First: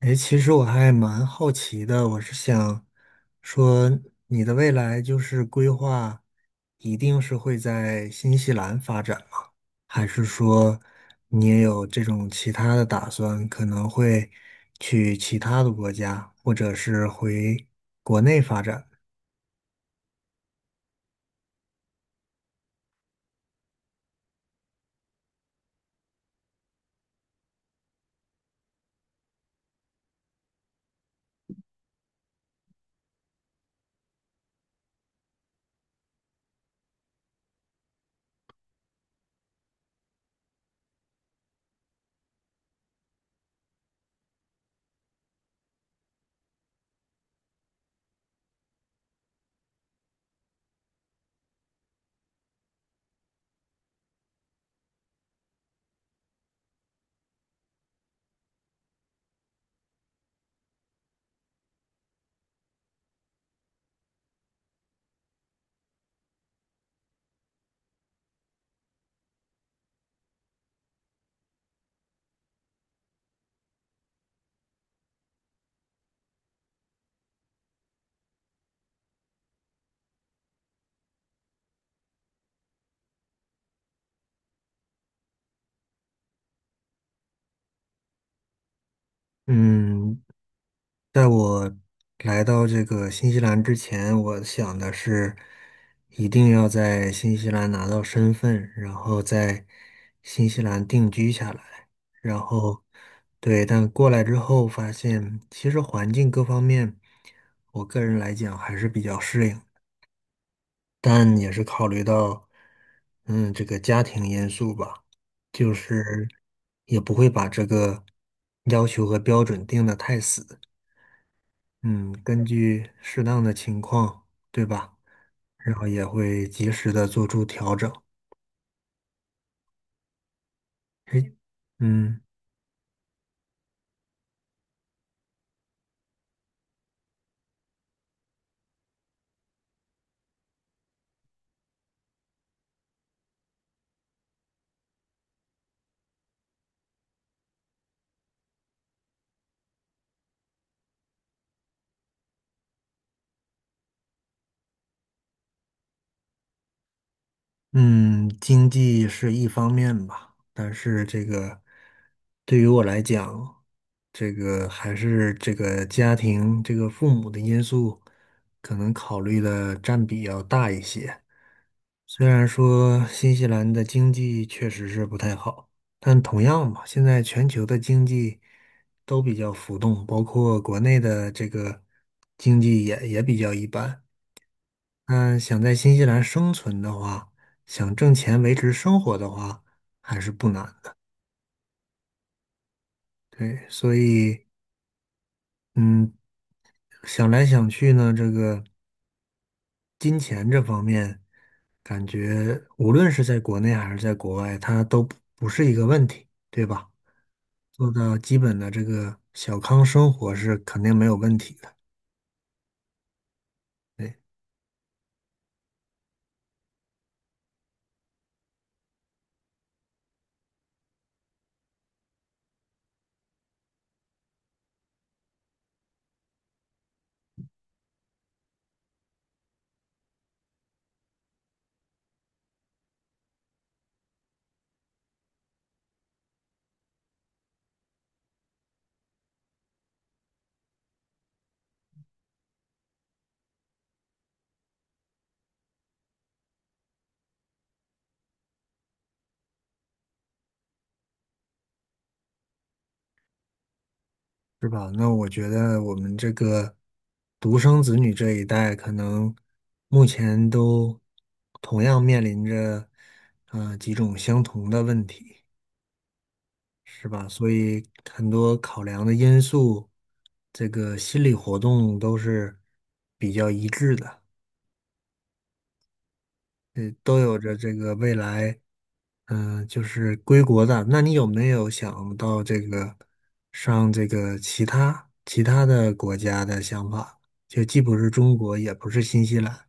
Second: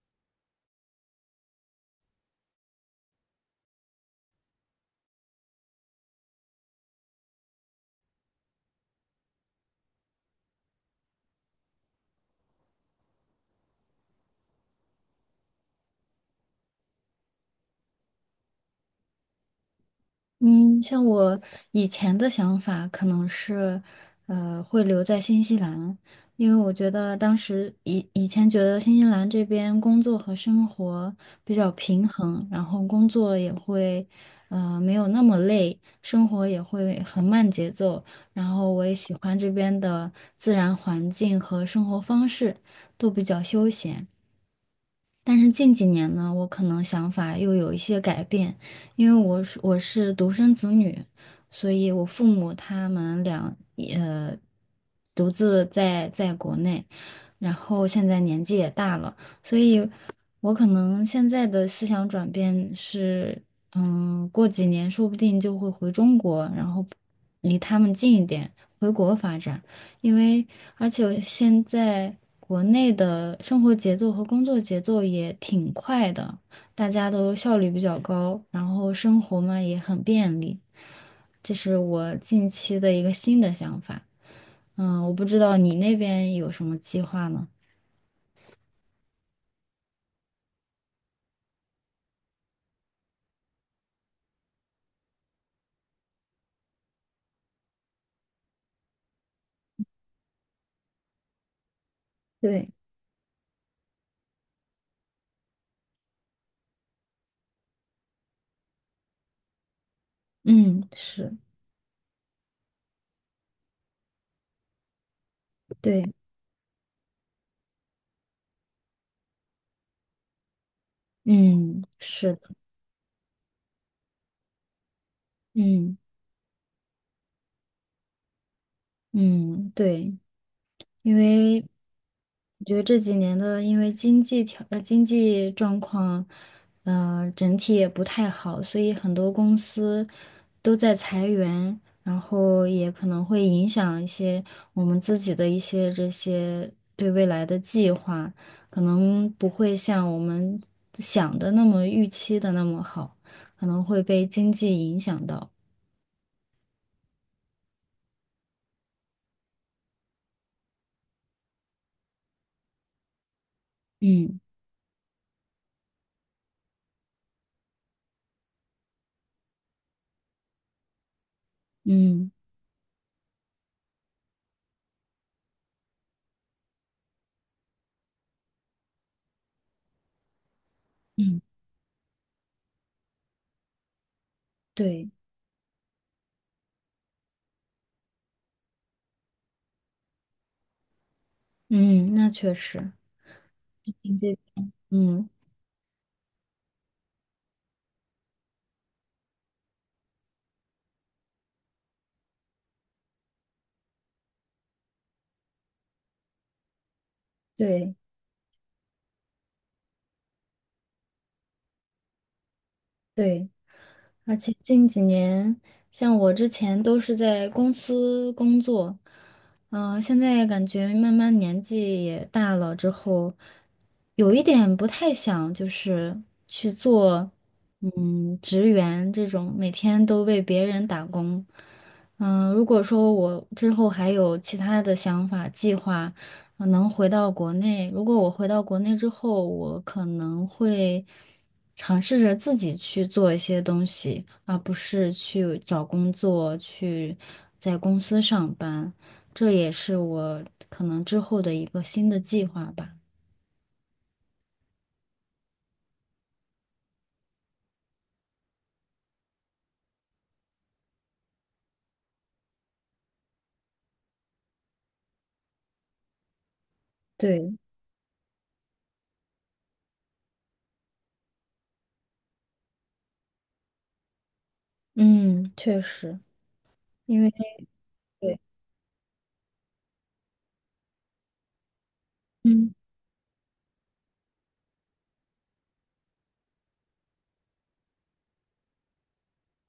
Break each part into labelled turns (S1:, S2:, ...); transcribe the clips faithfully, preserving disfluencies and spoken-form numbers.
S1: 哎，其实我还蛮好奇的，我是想说，你的未来就是规划，一定是会在新西兰发展吗？还是说你也有这种其他的打算，可能会去其他的国家，或者是回国内发展？
S2: 嗯，像我以前的想法可能是，呃，会留在新西兰，因为我觉得当时以以前觉得新西兰这边工作和生活比较平衡，然后工作也会，呃，没有那么累，生活也会很慢节奏，然后我也喜欢这边的自然环境和生活方式，都比较休闲。但是近几年呢，我可能想法又有一些改变，因为我是我是独生子女，所以我父母他们俩呃独自在在国内，然后现在年纪也大了，所以我可能现在的思想转变是，嗯，过几年说不定就会回中国，然后离他们近一点，回国发展。因为而且我现在国内的生活节奏和工作节奏也挺快的，大家都效率比较高，然后生活嘛也很便利，这是我近期的一个新的想法。嗯，我不知道你那边有什么计划呢？
S1: 嗯，在我来到这个新西兰之前，我想的是一定要在新西兰拿到身份，然后在新西兰定居下来。然
S2: 对。
S1: 后，对，但过来之后发现，其实环境各方面，我个人来讲还是比较适应，
S2: 嗯，是。
S1: 但也是考虑到，嗯，这个家庭因素吧，就
S2: 对。
S1: 是也不会把这个要求和标准定得太死。
S2: 嗯，
S1: 嗯，
S2: 是的。
S1: 根据适当的情况，对吧？然后
S2: 嗯
S1: 也会及时的做出调整。
S2: 嗯。对。因
S1: 诶，
S2: 为
S1: 嗯
S2: 我觉得这几年的，因为经济条呃经济状况，呃整体也不太好，所以很多公司都在裁员，然后也可能会影响一些我们自己的一些这些对未来的计划，可能不会像我们想的那么预期的那么好，可能会被经济影响到。
S1: 嗯，经济是一方面吧，但是这个对于我来讲，这
S2: 嗯。
S1: 个还是这个家庭、这个父母的因素，可能考虑的占比要大一些。虽
S2: 嗯。
S1: 然说新西兰的经济确实是不太好，但同样嘛，现在全球的经济都比较浮动，包括国内的
S2: 嗯，
S1: 这个经济也也比较一般。
S2: 对。
S1: 嗯，想在新西兰生存的话，想挣钱维持生活的话，还是不难的。
S2: 嗯，那确实。
S1: 对，所
S2: 经济。
S1: 以
S2: 嗯。
S1: 嗯，想来想去呢，这个。金钱这方面，感觉无论是在国内还是在国外，它都不不是一个问题，对吧？做
S2: 对
S1: 到基本的这个小康生活是肯定没有问题的，
S2: 对，
S1: 对，
S2: 而且近几年，像我之前都是在公司工作，嗯、现在感觉慢慢年纪也大了之后，有一点不太想就是去做，嗯，职员这种每天都为别人打工。嗯、如果说我之后还有其他的想法计划，可能回到国内，如果我回到国内之后，我可能会尝试着自己去做一些东西，而不是去找工作，去在公司上班。这也是我可能之后的一个新的计划吧。
S1: 是吧？那我觉得我们这个独生子女这一代，可能目前都同样面临着呃几种相同的问题。是吧？所
S2: 对。
S1: 以很多考量的因素，这个心理活动都是比较一致的，
S2: 嗯，确实，
S1: 呃，都
S2: 因为
S1: 有着这个未
S2: 对。
S1: 来，嗯、就是归国的。那你有没有想到这
S2: 嗯。
S1: 个上这个其他其他的国家的想法？就既不是中国，也不是新西兰。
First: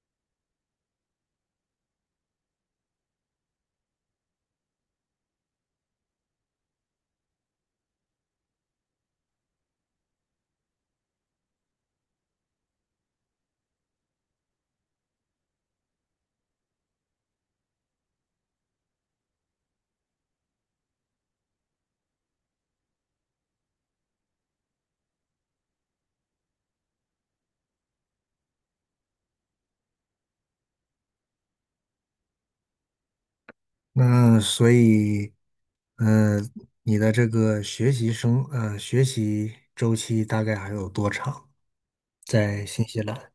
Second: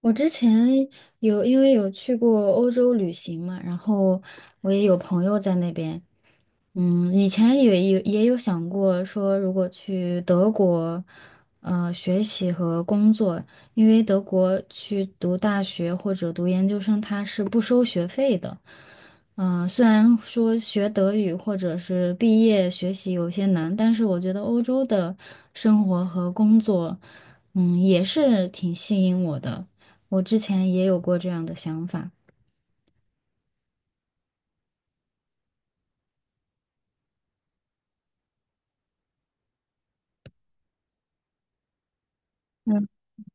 S2: 我之前有因为有去过欧洲旅行嘛，然后我也有朋友在那边。嗯，以前也也也有想过说，如果去德国，呃，学习和工作，因为德国去读大学或者读研究生，他是不收学费的。嗯、虽然说学德语或者是毕业学习有些难，但是我觉得欧洲的生活和工作，嗯，也是挺吸引我的。我之前也有过这样的想法。
S1: 那所以，呃，你的这个学习生，呃，学习周期大概还有多长？在新西兰？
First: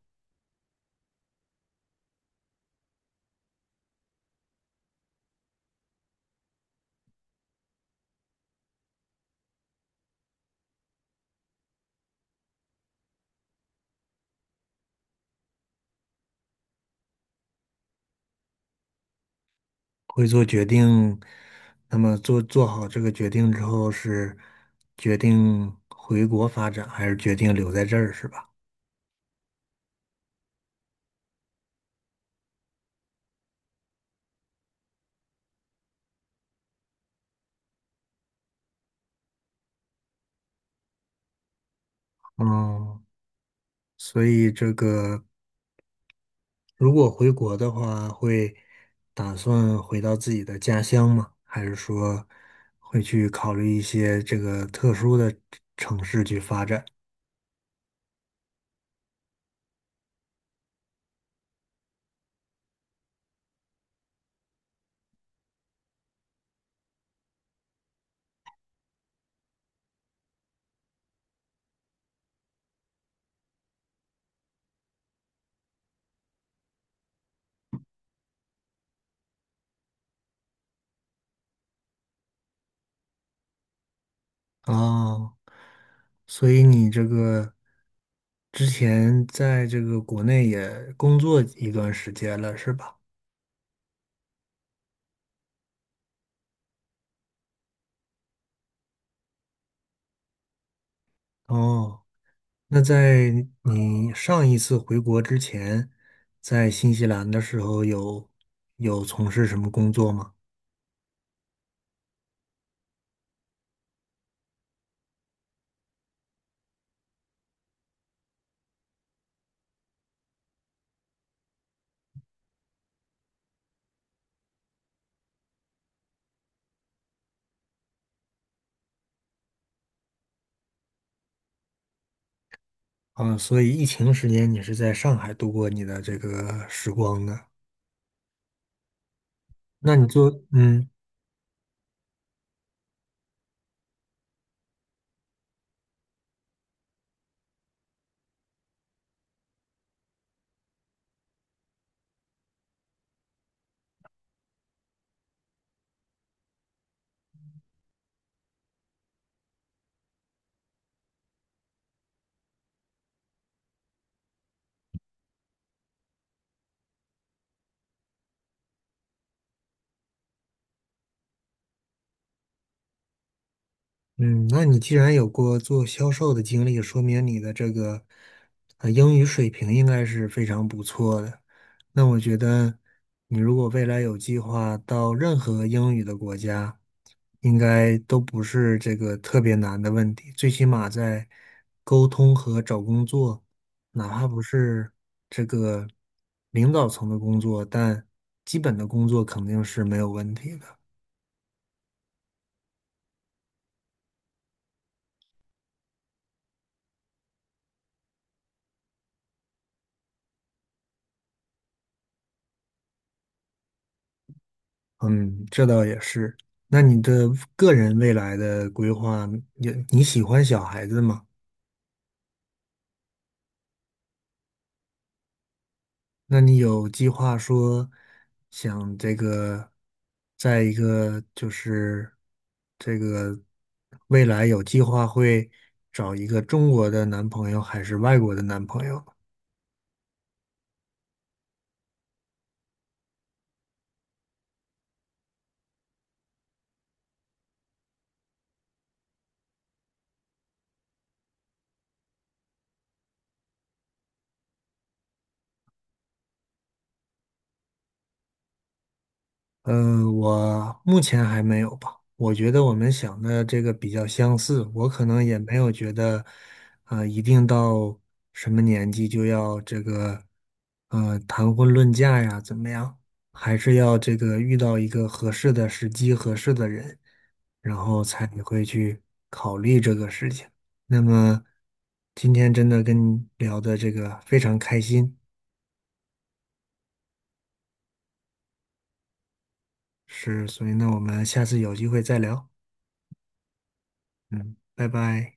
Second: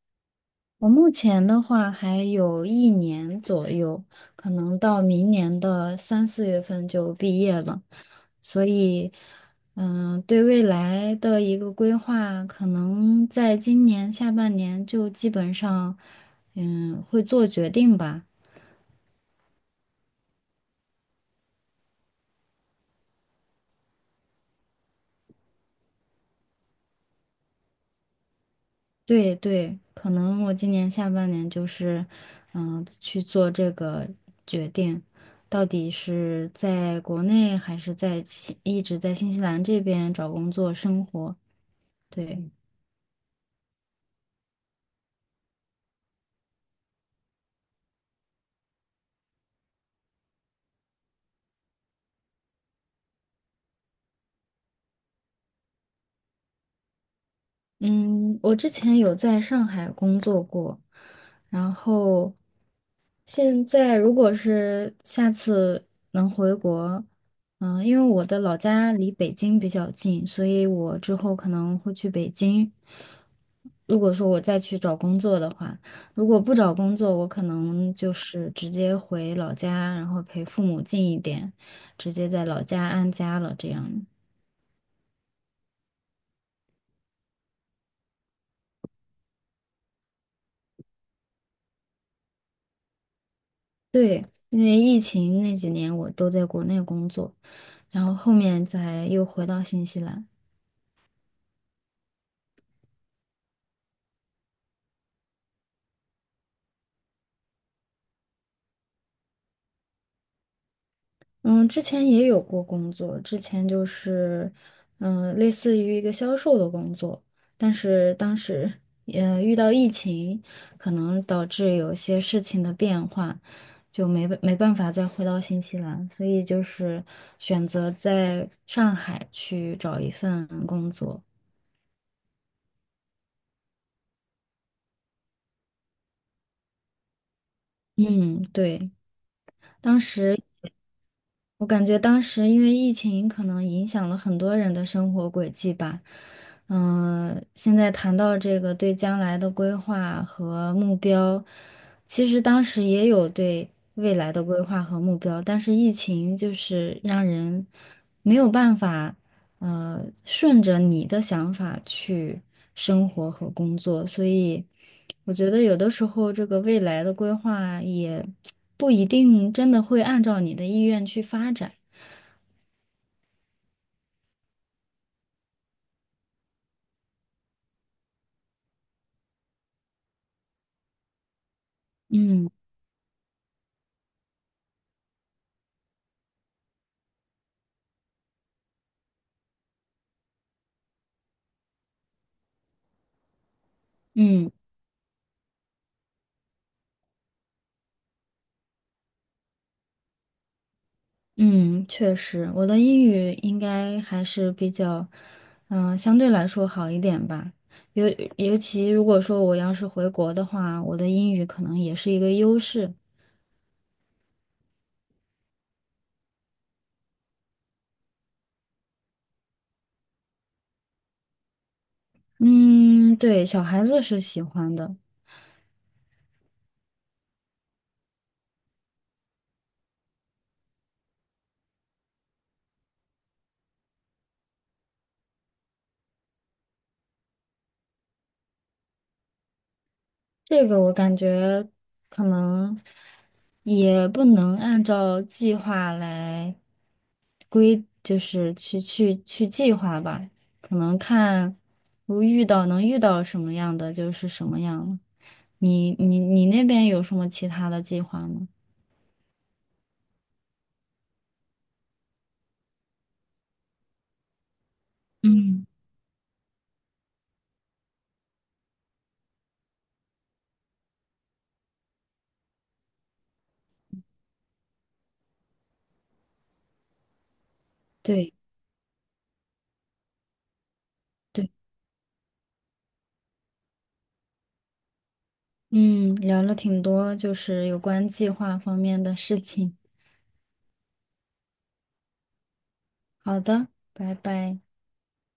S2: 我目前的话还有一年左右，可能到明年的三四月份就毕业了，所以，嗯、对未来的一个规划，可能在今年下半年就基本上，嗯，会做决定吧。
S1: 会做决定，那么做做好这个决定之后，是决定回国发展，还是决定留在这儿，是吧？
S2: 对对，可能我今年下半年就是，嗯、去做这个决定，到底是在国内还是在新一直在新西兰这边找工作生活。对。
S1: 嗯，所以这个如果回国的话，会打算回到自己的家乡吗？还是说会去考虑一些这个特殊的城市去发展？
S2: 嗯，我之前有在上海工作过，然后现在如果是下次能回国，嗯、因为我的老家离北京比较近，所以我之后可能会去北京。如果说我再去找工作的话，如果不找工作，我可能就是直接回老家，然后陪父母近一点，直接在老家安家了。这样。
S1: 啊，所以你这个之前在这个国内也工作一段时间了，是吧？
S2: 对，因为疫情那几年我都在国内工作，然后后面才又回到新西兰。
S1: 哦，那在你上一次回国之前，在新西兰的时候有有从事什么工作吗？
S2: 嗯，之前也有过工作，之前就是，嗯，类似于一个销售的工作，但是当时，呃，遇到疫情，可能导致有些事情的变化，就没没办法再回到新西兰，所以就是选择在上海去找一份工作。
S1: 啊，所以疫情时间你是在上海度过你的这个时光的。
S2: 嗯，对。
S1: 那
S2: 当
S1: 你做，
S2: 时
S1: 嗯，
S2: 我感觉当时因为疫情，可能影响了很多人的生活轨迹吧。嗯、现在谈到这个对将来的规划和目标，其实当时也有对未来的规划和目标，但是疫情就是让人没有办法。呃，顺着你的想法去生活和工作，所以我觉得有的时候这个未来的规划也不一定真的会按照你的意愿去发展。
S1: 嗯，那你既然有过做销售的经历，说明你的这个呃英语水平应该是非常不错的。那我觉
S2: 嗯。
S1: 得你如果未来有计划到任何英语的国家，应该都不是这个特别难的问题。最起码在沟通和找工作，哪怕不
S2: 嗯。
S1: 是这个领导层的工作，但基本的工作肯定是没有问题的。
S2: 嗯，确实，我的英语应该还是比较，嗯、相对来说好一点吧。尤尤其如果说我要是回国的话，我的英语可能也是一个优势。
S1: 嗯，这倒也是。那你的个人未来的规划，你你喜欢小孩子吗？
S2: 嗯，对，小孩子是喜欢的。
S1: 那你有计划说想这个，在一个就是这个未来有计划会找一个中国的男朋友还是外国的男朋友？
S2: 这个我感觉可能也不能按照计划来规，就是去去去计划吧，可能看如遇到能遇到什么样的就是什么样了。你你你那边有什么其他的计划吗？
S1: 嗯，呃我目前还没有吧。我觉得我们想的这个比较相似，我可能也没
S2: 嗯
S1: 有觉得，呃，一定到什么年纪就要这个，呃，谈婚论嫁呀，怎么样？还是要这个遇到一个合适的时机、合适的人，然后才
S2: 对
S1: 会去考虑这个事情。那么
S2: 对。
S1: 今天真的跟你聊的这个非常开心，
S2: 嗯，聊了挺多，就是有关计划方面的事情。
S1: 是，所以呢，我们下次有机会再聊。
S2: 好的，拜
S1: 嗯，
S2: 拜。
S1: 拜拜。